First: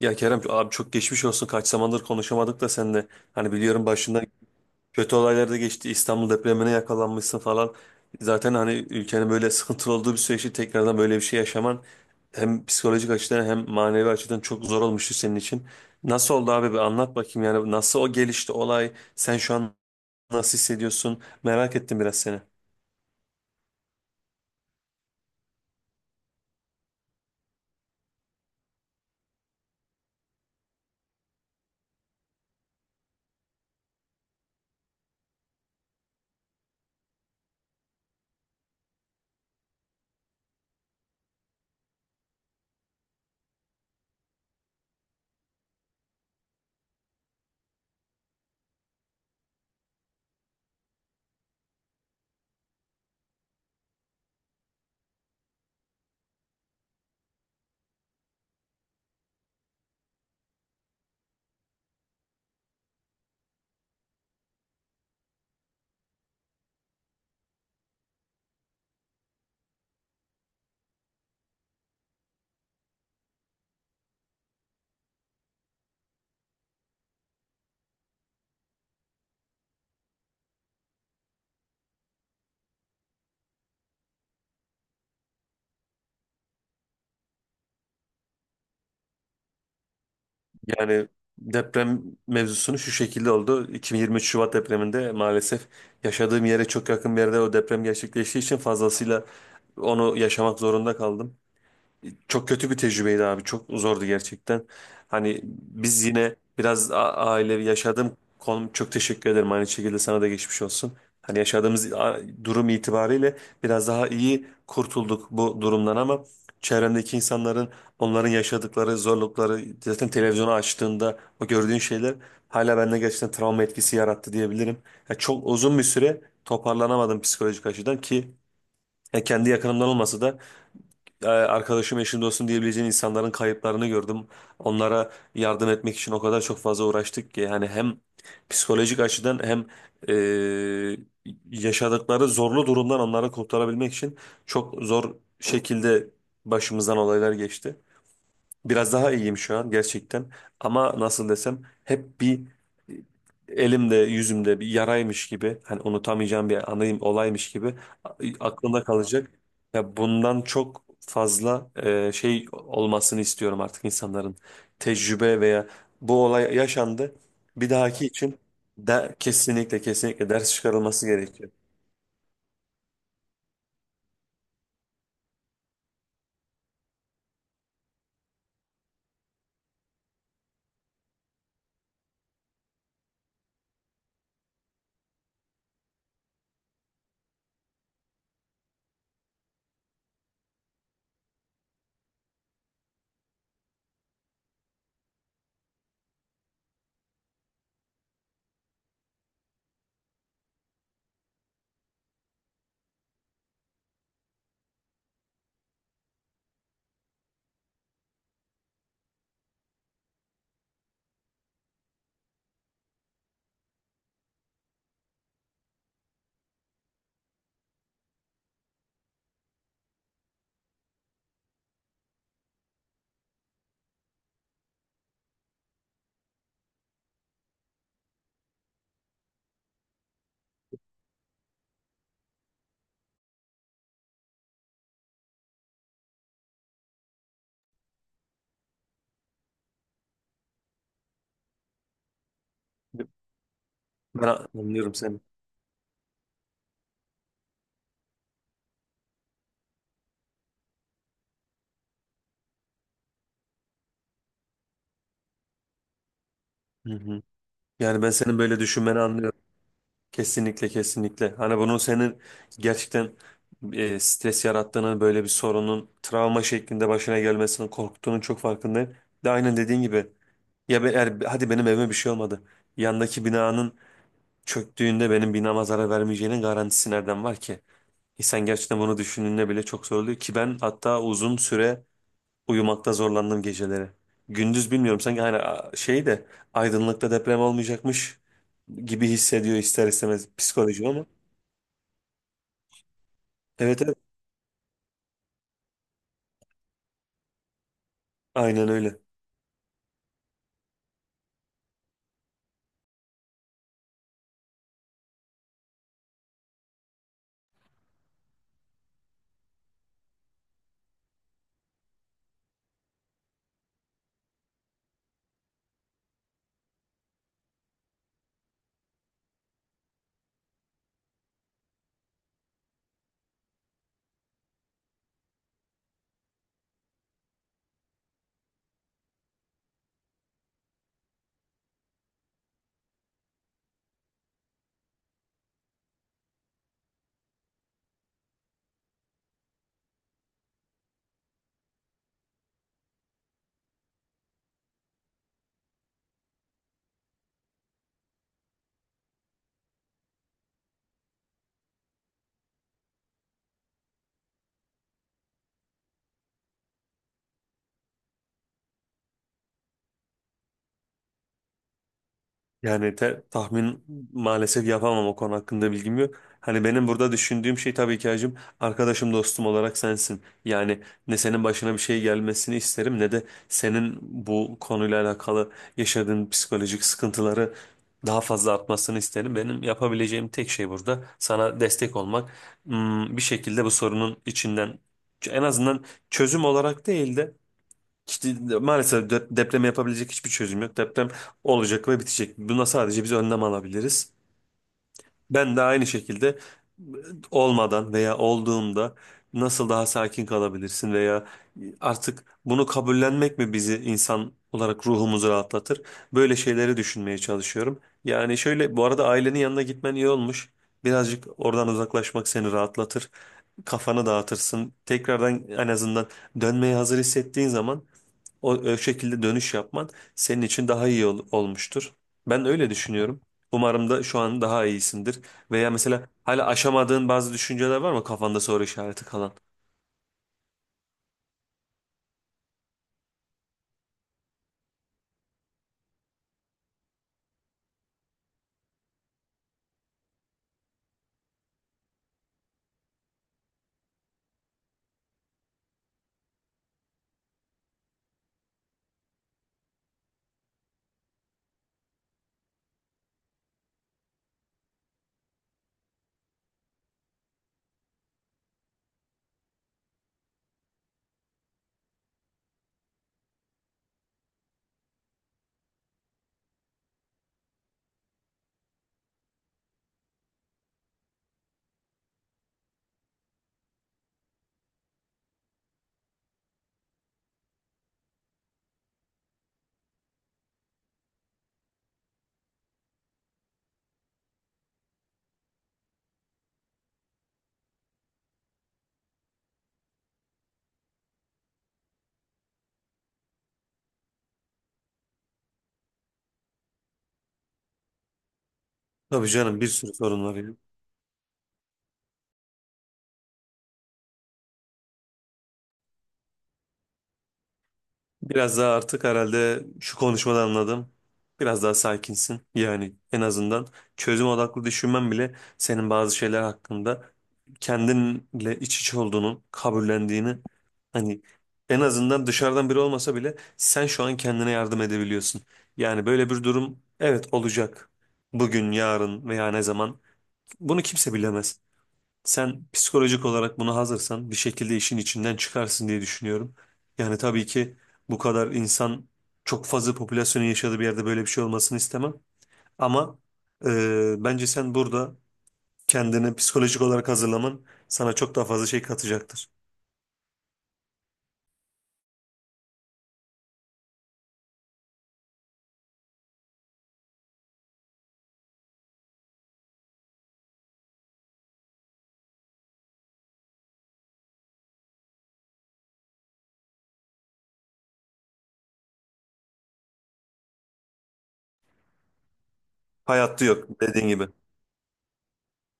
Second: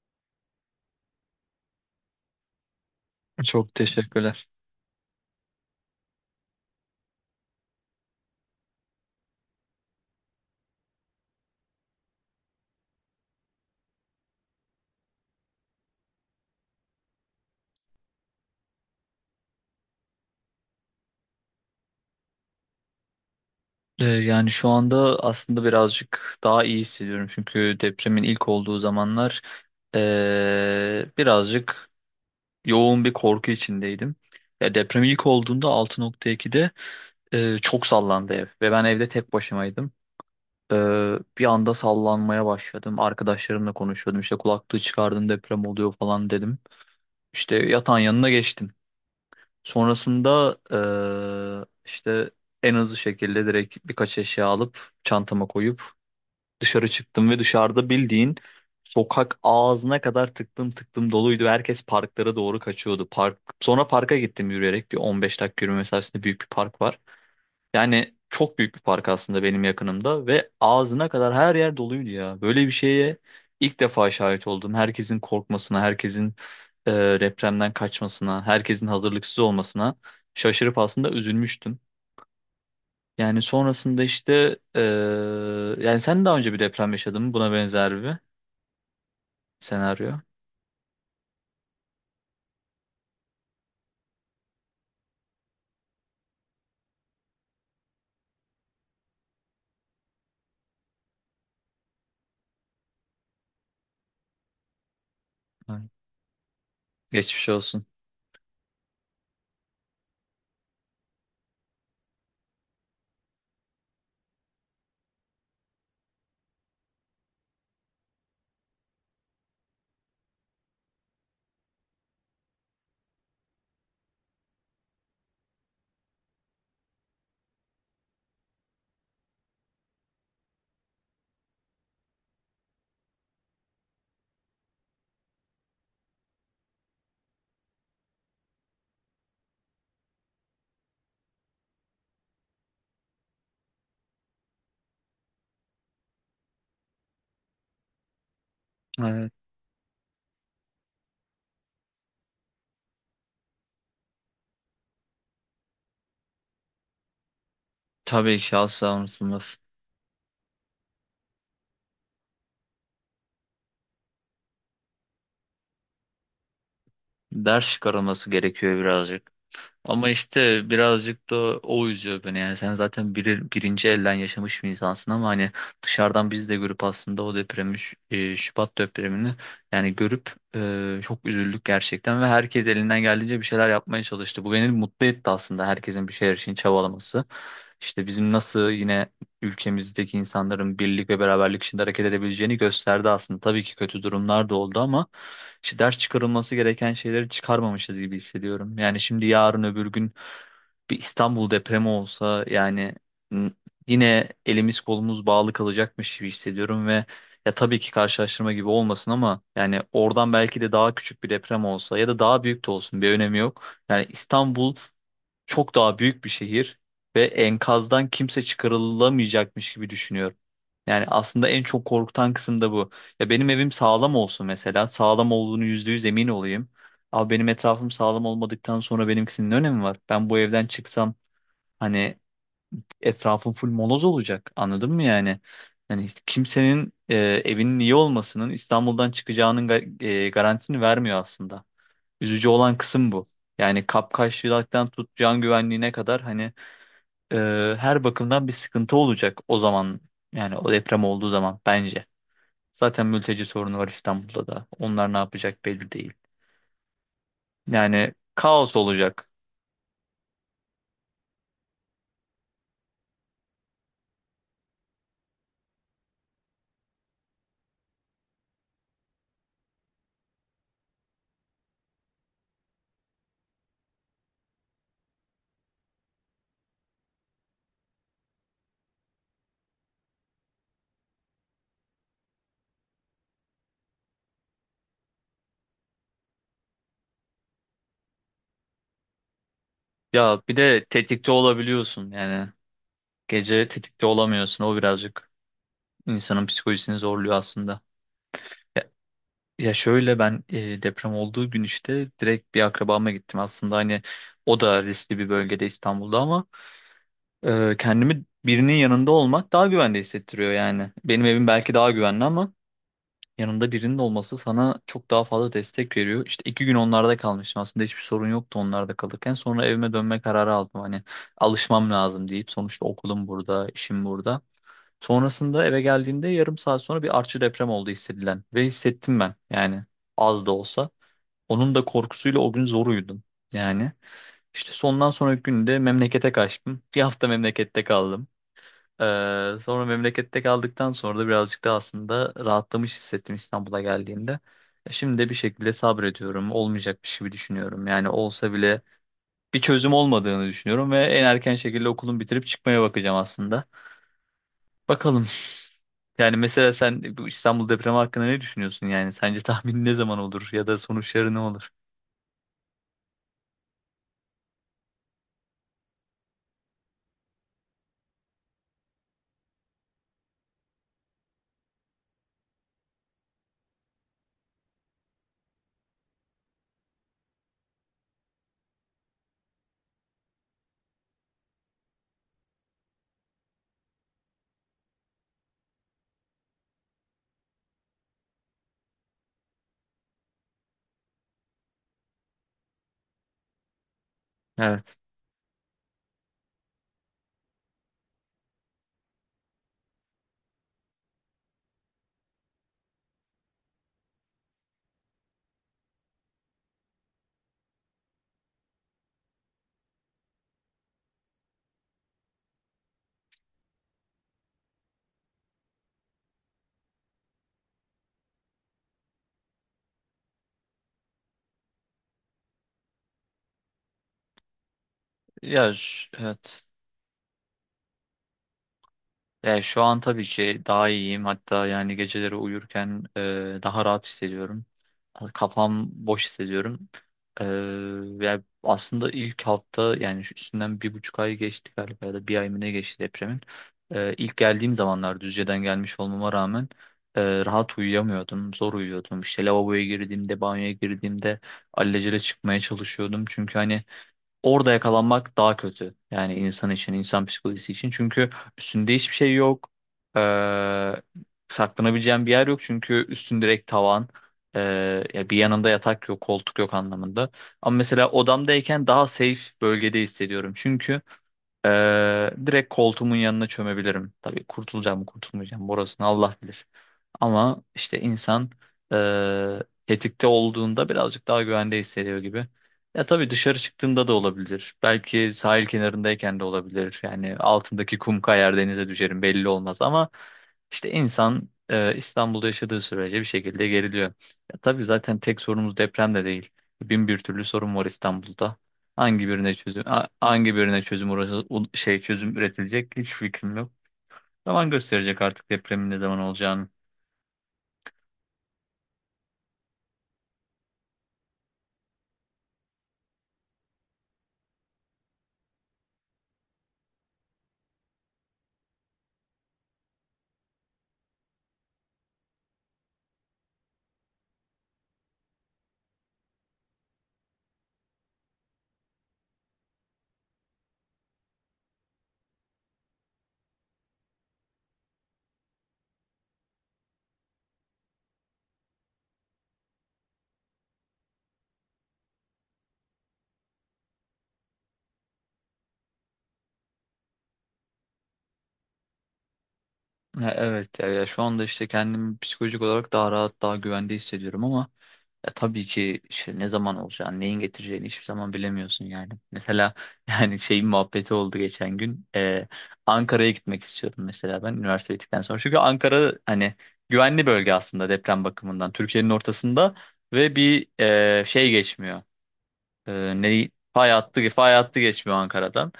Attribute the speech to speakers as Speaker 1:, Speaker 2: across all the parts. Speaker 1: Ya Kerem abi çok geçmiş olsun. Kaç zamandır konuşamadık da seninle. Hani
Speaker 2: Çok
Speaker 1: biliyorum başından
Speaker 2: teşekkürler.
Speaker 1: kötü olaylar da geçti. İstanbul depremine yakalanmışsın falan. Zaten hani ülkenin böyle sıkıntılı olduğu bir süreçte tekrardan böyle bir şey yaşaman hem psikolojik açıdan hem manevi açıdan çok zor olmuştu senin için. Nasıl oldu abi? Bir anlat bakayım yani nasıl o gelişti olay? Sen şu an nasıl hissediyorsun? Merak ettim biraz seni.
Speaker 2: Yani şu anda aslında birazcık daha iyi hissediyorum. Çünkü depremin ilk olduğu zamanlar birazcık yoğun bir korku içindeydim. Ya deprem ilk olduğunda 6,2'de çok sallandı ev ve ben evde tek başımaydım. Bir anda sallanmaya başladım. Arkadaşlarımla konuşuyordum. İşte kulaklığı çıkardım, deprem oluyor falan dedim. İşte yatağın yanına geçtim. Sonrasında işte en hızlı şekilde direkt birkaç eşya alıp çantama koyup dışarı çıktım ve dışarıda bildiğin sokak ağzına kadar tıktım tıktım doluydu. Herkes parklara doğru kaçıyordu. Sonra parka gittim, yürüyerek bir 15 dakika yürüme mesafesinde büyük bir park var. Yani çok büyük bir park aslında benim yakınımda ve ağzına kadar her yer doluydu ya. Böyle bir şeye ilk defa şahit oldum. Herkesin korkmasına, herkesin e, depremden kaçmasına, herkesin hazırlıksız olmasına şaşırıp aslında üzülmüştüm. Yani sonrasında işte yani sen daha önce bir deprem yaşadın mı? Buna benzer bir senaryo.
Speaker 1: Yani deprem mevzusunu şu şekilde oldu. 2023 Şubat depreminde maalesef yaşadığım yere çok yakın bir yerde o deprem gerçekleştiği için fazlasıyla onu yaşamak zorunda kaldım. Çok kötü bir tecrübeydi abi. Çok zordu gerçekten. Hani
Speaker 2: Evet.
Speaker 1: biz yine biraz
Speaker 2: Geçmiş
Speaker 1: ailevi
Speaker 2: olsun.
Speaker 1: yaşadığım konum çok teşekkür ederim. Aynı şekilde sana da geçmiş olsun. Hani yaşadığımız durum itibariyle biraz daha iyi kurtulduk bu durumdan ama çevremdeki insanların onların yaşadıkları zorlukları zaten televizyonu açtığında o gördüğün şeyler hala bende gerçekten travma etkisi yarattı diyebilirim. Ya çok uzun bir süre toparlanamadım psikolojik açıdan ki ya kendi yakınımdan olmasa da arkadaşım, eşim, dostum diyebileceğin insanların kayıplarını gördüm. Onlara yardım etmek için o kadar çok fazla uğraştık ki yani hem psikolojik açıdan hem e, yaşadıkları zorlu durumdan onları kurtarabilmek için çok zor şekilde başımızdan olaylar geçti. Biraz daha
Speaker 2: Evet.
Speaker 1: iyiyim şu an gerçekten. Ama nasıl desem hep bir elimde yüzümde bir yaraymış gibi hani unutamayacağım bir anayım olaymış gibi
Speaker 2: Tabii ki
Speaker 1: aklımda
Speaker 2: asla
Speaker 1: kalacak.
Speaker 2: unutulmaz.
Speaker 1: Ya bundan çok fazla şey olmasını istiyorum artık insanların tecrübe veya bu olay yaşandı
Speaker 2: Ders
Speaker 1: bir dahaki
Speaker 2: çıkarılması
Speaker 1: için
Speaker 2: gerekiyor
Speaker 1: de
Speaker 2: birazcık.
Speaker 1: kesinlikle
Speaker 2: Ama
Speaker 1: kesinlikle ders
Speaker 2: işte
Speaker 1: çıkarılması
Speaker 2: birazcık da
Speaker 1: gerekiyor.
Speaker 2: o üzüyor beni, yani sen zaten birinci elden yaşamış bir insansın ama hani dışarıdan biz de görüp aslında o depremi Şubat depremini yani görüp çok üzüldük gerçekten ve herkes elinden geldiğince bir şeyler yapmaya çalıştı. Bu beni mutlu etti aslında, herkesin bir şeyler için çabalaması. İşte bizim nasıl yine ülkemizdeki insanların birlik ve beraberlik içinde hareket edebileceğini gösterdi aslında. Tabii ki kötü durumlar da oldu ama işte ders çıkarılması gereken şeyleri çıkarmamışız gibi hissediyorum. Yani şimdi yarın öbür gün bir İstanbul depremi olsa, yani n- yine elimiz kolumuz bağlı kalacakmış gibi hissediyorum ve ya tabii ki karşılaştırma gibi olmasın ama yani oradan belki de daha küçük bir deprem olsa ya da daha büyük de olsun bir önemi yok. Yani İstanbul çok daha büyük bir şehir ve enkazdan kimse çıkarılamayacakmış gibi düşünüyorum. Yani aslında en çok korkutan kısım da bu. Ya benim evim sağlam olsun mesela. Sağlam olduğunu %100 emin olayım. Ama benim etrafım sağlam olmadıktan sonra benimkisinin ne önemi var? Ben bu evden çıksam hani etrafım full moloz olacak. Anladın mı yani? Yani hiç kimsenin evinin iyi olmasının İstanbul'dan çıkacağının garantisini vermiyor aslında. Üzücü olan kısım bu. Yani
Speaker 1: Ben
Speaker 2: kapkaççılıktan
Speaker 1: anlıyorum
Speaker 2: tut
Speaker 1: seni.
Speaker 2: can güvenliğine kadar hani e, her bakımdan bir sıkıntı olacak o zaman. Yani o deprem olduğu zaman bence. Zaten mülteci sorunu var İstanbul'da da. Onlar ne yapacak belli değil.
Speaker 1: Hı hı. Yani ben
Speaker 2: Yani
Speaker 1: senin böyle
Speaker 2: kaos
Speaker 1: düşünmeni
Speaker 2: olacak.
Speaker 1: anlıyorum. Kesinlikle kesinlikle. Hani bunun senin gerçekten stres yarattığını, böyle bir sorunun travma şeklinde başına gelmesinin korktuğunun çok farkındayım. De aynen dediğin gibi. Ya be, hadi benim evime bir şey olmadı. Yandaki binanın çöktüğünde benim binama zarar vermeyeceğinin garantisi nereden var ki? İnsan gerçekten bunu düşündüğünde bile çok zor oluyor ki ben hatta uzun süre uyumakta zorlandım geceleri. Gündüz bilmiyorum sanki hani şey de aydınlıkta deprem olmayacakmış gibi hissediyor ister istemez
Speaker 2: Ya bir de
Speaker 1: psikolojim ama.
Speaker 2: tetikte olabiliyorsun yani. Gece
Speaker 1: Evet, evet.
Speaker 2: tetikte olamıyorsun. O birazcık insanın psikolojisini zorluyor aslında.
Speaker 1: Aynen
Speaker 2: Ya,
Speaker 1: öyle.
Speaker 2: ya şöyle, ben deprem olduğu gün işte direkt bir akrabama gittim. Aslında hani o da riskli bir bölgede İstanbul'da ama kendimi birinin yanında olmak daha güvende hissettiriyor yani. Benim evim belki daha güvenli ama yanında birinin olması sana çok daha fazla destek veriyor. İşte 2 gün onlarda kalmıştım. Aslında hiçbir sorun yoktu onlarda kalırken. Sonra evime dönme kararı aldım. Hani alışmam lazım deyip, sonuçta okulum burada, işim burada. Sonrasında eve geldiğimde yarım saat sonra bir artçı deprem oldu hissedilen. Ve hissettim ben yani, az da olsa. Onun da korkusuyla o gün zor uyudum. Yani işte sondan sonraki günde memlekete kaçtım. Bir hafta memlekette kaldım. Sonra memlekette kaldıktan sonra da birazcık da aslında rahatlamış hissettim İstanbul'a geldiğimde. Şimdi de bir şekilde sabrediyorum. Olmayacakmış gibi düşünüyorum. Yani olsa bile bir çözüm olmadığını düşünüyorum ve en erken şekilde okulumu bitirip çıkmaya bakacağım aslında. Bakalım. Yani mesela sen bu İstanbul depremi hakkında ne düşünüyorsun yani? Sence tahmin ne zaman olur ya da sonuçları ne olur?
Speaker 1: Yani tahmin maalesef yapamam o konu hakkında bilgim yok. Hani benim burada düşündüğüm şey tabii ki hacım arkadaşım dostum olarak sensin. Yani ne senin başına bir şey gelmesini isterim ne de senin bu konuyla alakalı yaşadığın psikolojik sıkıntıları daha fazla artmasını isterim. Benim yapabileceğim tek şey burada sana destek olmak. Hmm, bir şekilde bu sorunun içinden en azından çözüm olarak değil de İşte maalesef deprem yapabilecek hiçbir çözüm yok. Deprem olacak ve bitecek. Buna sadece biz önlem alabiliriz.
Speaker 2: Evet.
Speaker 1: Ben de aynı şekilde olmadan veya olduğunda nasıl daha sakin kalabilirsin veya artık bunu kabullenmek mi bizi insan olarak ruhumuzu rahatlatır? Böyle şeyleri düşünmeye çalışıyorum. Yani şöyle bu arada ailenin yanına gitmen iyi olmuş. Birazcık oradan uzaklaşmak seni rahatlatır. Kafanı dağıtırsın. Tekrardan en azından dönmeye hazır hissettiğin zaman o şekilde dönüş yapman senin için daha iyi olmuştur. Ben öyle düşünüyorum. Umarım da şu an daha iyisindir. Veya
Speaker 2: Ya
Speaker 1: mesela
Speaker 2: ş-
Speaker 1: hala
Speaker 2: evet.
Speaker 1: aşamadığın bazı düşünceler var mı kafanda soru işareti kalan?
Speaker 2: Yani şu an tabii ki daha iyiyim. Hatta yani geceleri uyurken daha rahat hissediyorum. Hani kafam boş hissediyorum. E, Yani aslında ilk hafta, yani şu üstünden 1,5 ay geçti galiba ya da bir ay mı, ne geçti depremin. İlk geldiğim zamanlar Düzce'den gelmiş olmama rağmen rahat uyuyamıyordum. Zor uyuyordum. İşte lavaboya girdiğimde, banyoya girdiğimde alelacele çıkmaya çalışıyordum. Çünkü hani orada yakalanmak daha kötü. Yani insan için, insan psikolojisi için. Çünkü üstünde hiçbir şey yok. Ee, Saklanabileceğin bir yer yok. Çünkü üstün direkt tavan. Ee, Ya bir yanında yatak yok, koltuk yok anlamında. Ama mesela odamdayken daha safe bölgede hissediyorum. Çünkü direkt koltuğumun yanına çömebilirim. Tabii kurtulacağım mı kurtulmayacağım mı orasını Allah bilir. Ama işte insan ee, tetikte olduğunda birazcık daha güvende hissediyor gibi. Ya tabii dışarı çıktığında da olabilir. Belki sahil kenarındayken de olabilir. Yani altındaki kum kayar, denize düşerim, belli olmaz ama işte insan İstanbul'da yaşadığı sürece bir şekilde geriliyor. Ya tabii zaten tek sorunumuz deprem de değil. Bin bir türlü sorun var İstanbul'da. Hangi
Speaker 1: Tabii
Speaker 2: birine
Speaker 1: canım bir
Speaker 2: çözüm
Speaker 1: sürü sorun var ya.
Speaker 2: hangi birine çözüm çözüm üretilecek hiç fikrim yok. Zaman gösterecek artık depremin ne zaman olacağını.
Speaker 1: Biraz daha artık herhalde şu konuşmadan anladım. Biraz daha sakinsin. Yani en azından çözüm odaklı düşünmen bile senin bazı şeyler hakkında kendinle iç içe olduğunun, kabullendiğini hani en azından dışarıdan biri olmasa bile sen şu an kendine yardım edebiliyorsun. Yani böyle bir durum evet olacak. Bugün, yarın veya ne zaman bunu kimse bilemez. Sen psikolojik olarak buna hazırsan bir şekilde işin içinden çıkarsın diye düşünüyorum. Yani tabii ki bu kadar insan çok fazla popülasyonun yaşadığı bir yerde böyle bir şey olmasını istemem. Ama bence sen burada kendini psikolojik olarak hazırlaman sana çok daha fazla şey katacaktır.
Speaker 2: Ha, evet, ya, ya şu anda işte kendimi psikolojik olarak daha rahat, daha güvende hissediyorum ama ya tabii ki işte ne zaman olacağını, neyin getireceğini hiçbir zaman bilemiyorsun yani. Mesela yani şeyin muhabbeti oldu geçen gün. Ankara'ya gitmek istiyordum mesela ben üniversite bittikten sonra. Çünkü Ankara hani güvenli bölge aslında deprem bakımından. Türkiye'nin ortasında ve bir şey geçmiyor.
Speaker 1: Hayatta
Speaker 2: Ne
Speaker 1: yok
Speaker 2: fay
Speaker 1: dediğin
Speaker 2: hattı,
Speaker 1: gibi.
Speaker 2: geçmiyor Ankara'dan.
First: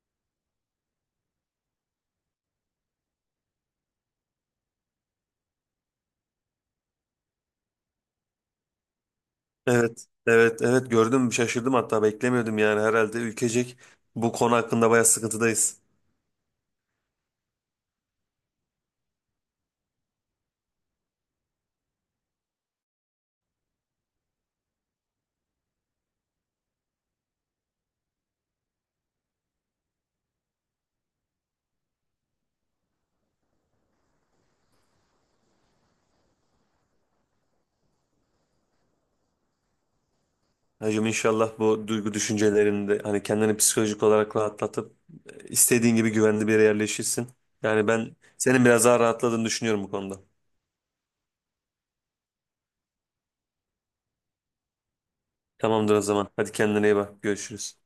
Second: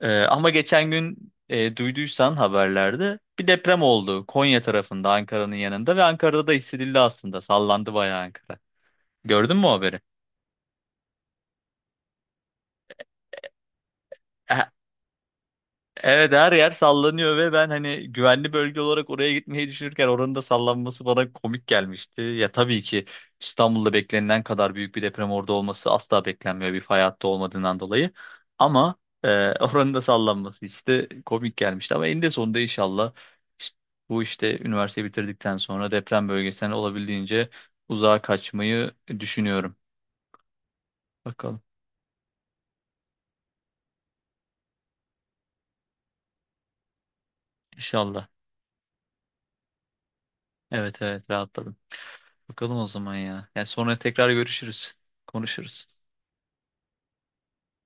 Speaker 2: Ama geçen gün duyduysan haberlerde bir deprem oldu Konya tarafında, Ankara'nın yanında ve Ankara'da da hissedildi aslında. Sallandı bayağı Ankara. Gördün mü o haberi?
Speaker 1: Evet, evet, evet gördüm şaşırdım hatta beklemiyordum yani herhalde ülkecek bu konu
Speaker 2: E,
Speaker 1: hakkında bayağı sıkıntıdayız.
Speaker 2: Evet, her yer sallanıyor ve ben hani güvenli bölge olarak oraya gitmeyi düşünürken oranın da sallanması bana komik gelmişti. Ya tabii ki İstanbul'da beklenilen kadar büyük bir deprem orada olması asla beklenmiyor, bir fay hattı olmadığından dolayı. Ama oranın da sallanması işte komik gelmişti. Ama eninde sonunda inşallah işte bu işte üniversiteyi bitirdikten sonra deprem bölgesinden olabildiğince uzağa kaçmayı düşünüyorum.
Speaker 1: Hacım inşallah
Speaker 2: Bakalım.
Speaker 1: bu duygu düşüncelerini de hani kendini psikolojik olarak rahatlatıp istediğin gibi güvenli bir yere yerleşirsin. Yani ben
Speaker 2: İnşallah.
Speaker 1: senin biraz daha rahatladığını düşünüyorum bu konuda.
Speaker 2: Evet, evet, rahatladım. Bakalım o zaman ya. Yani sonra tekrar görüşürüz. Konuşuruz.
Speaker 1: Tamamdır o zaman. Hadi kendine iyi bak. Görüşürüz.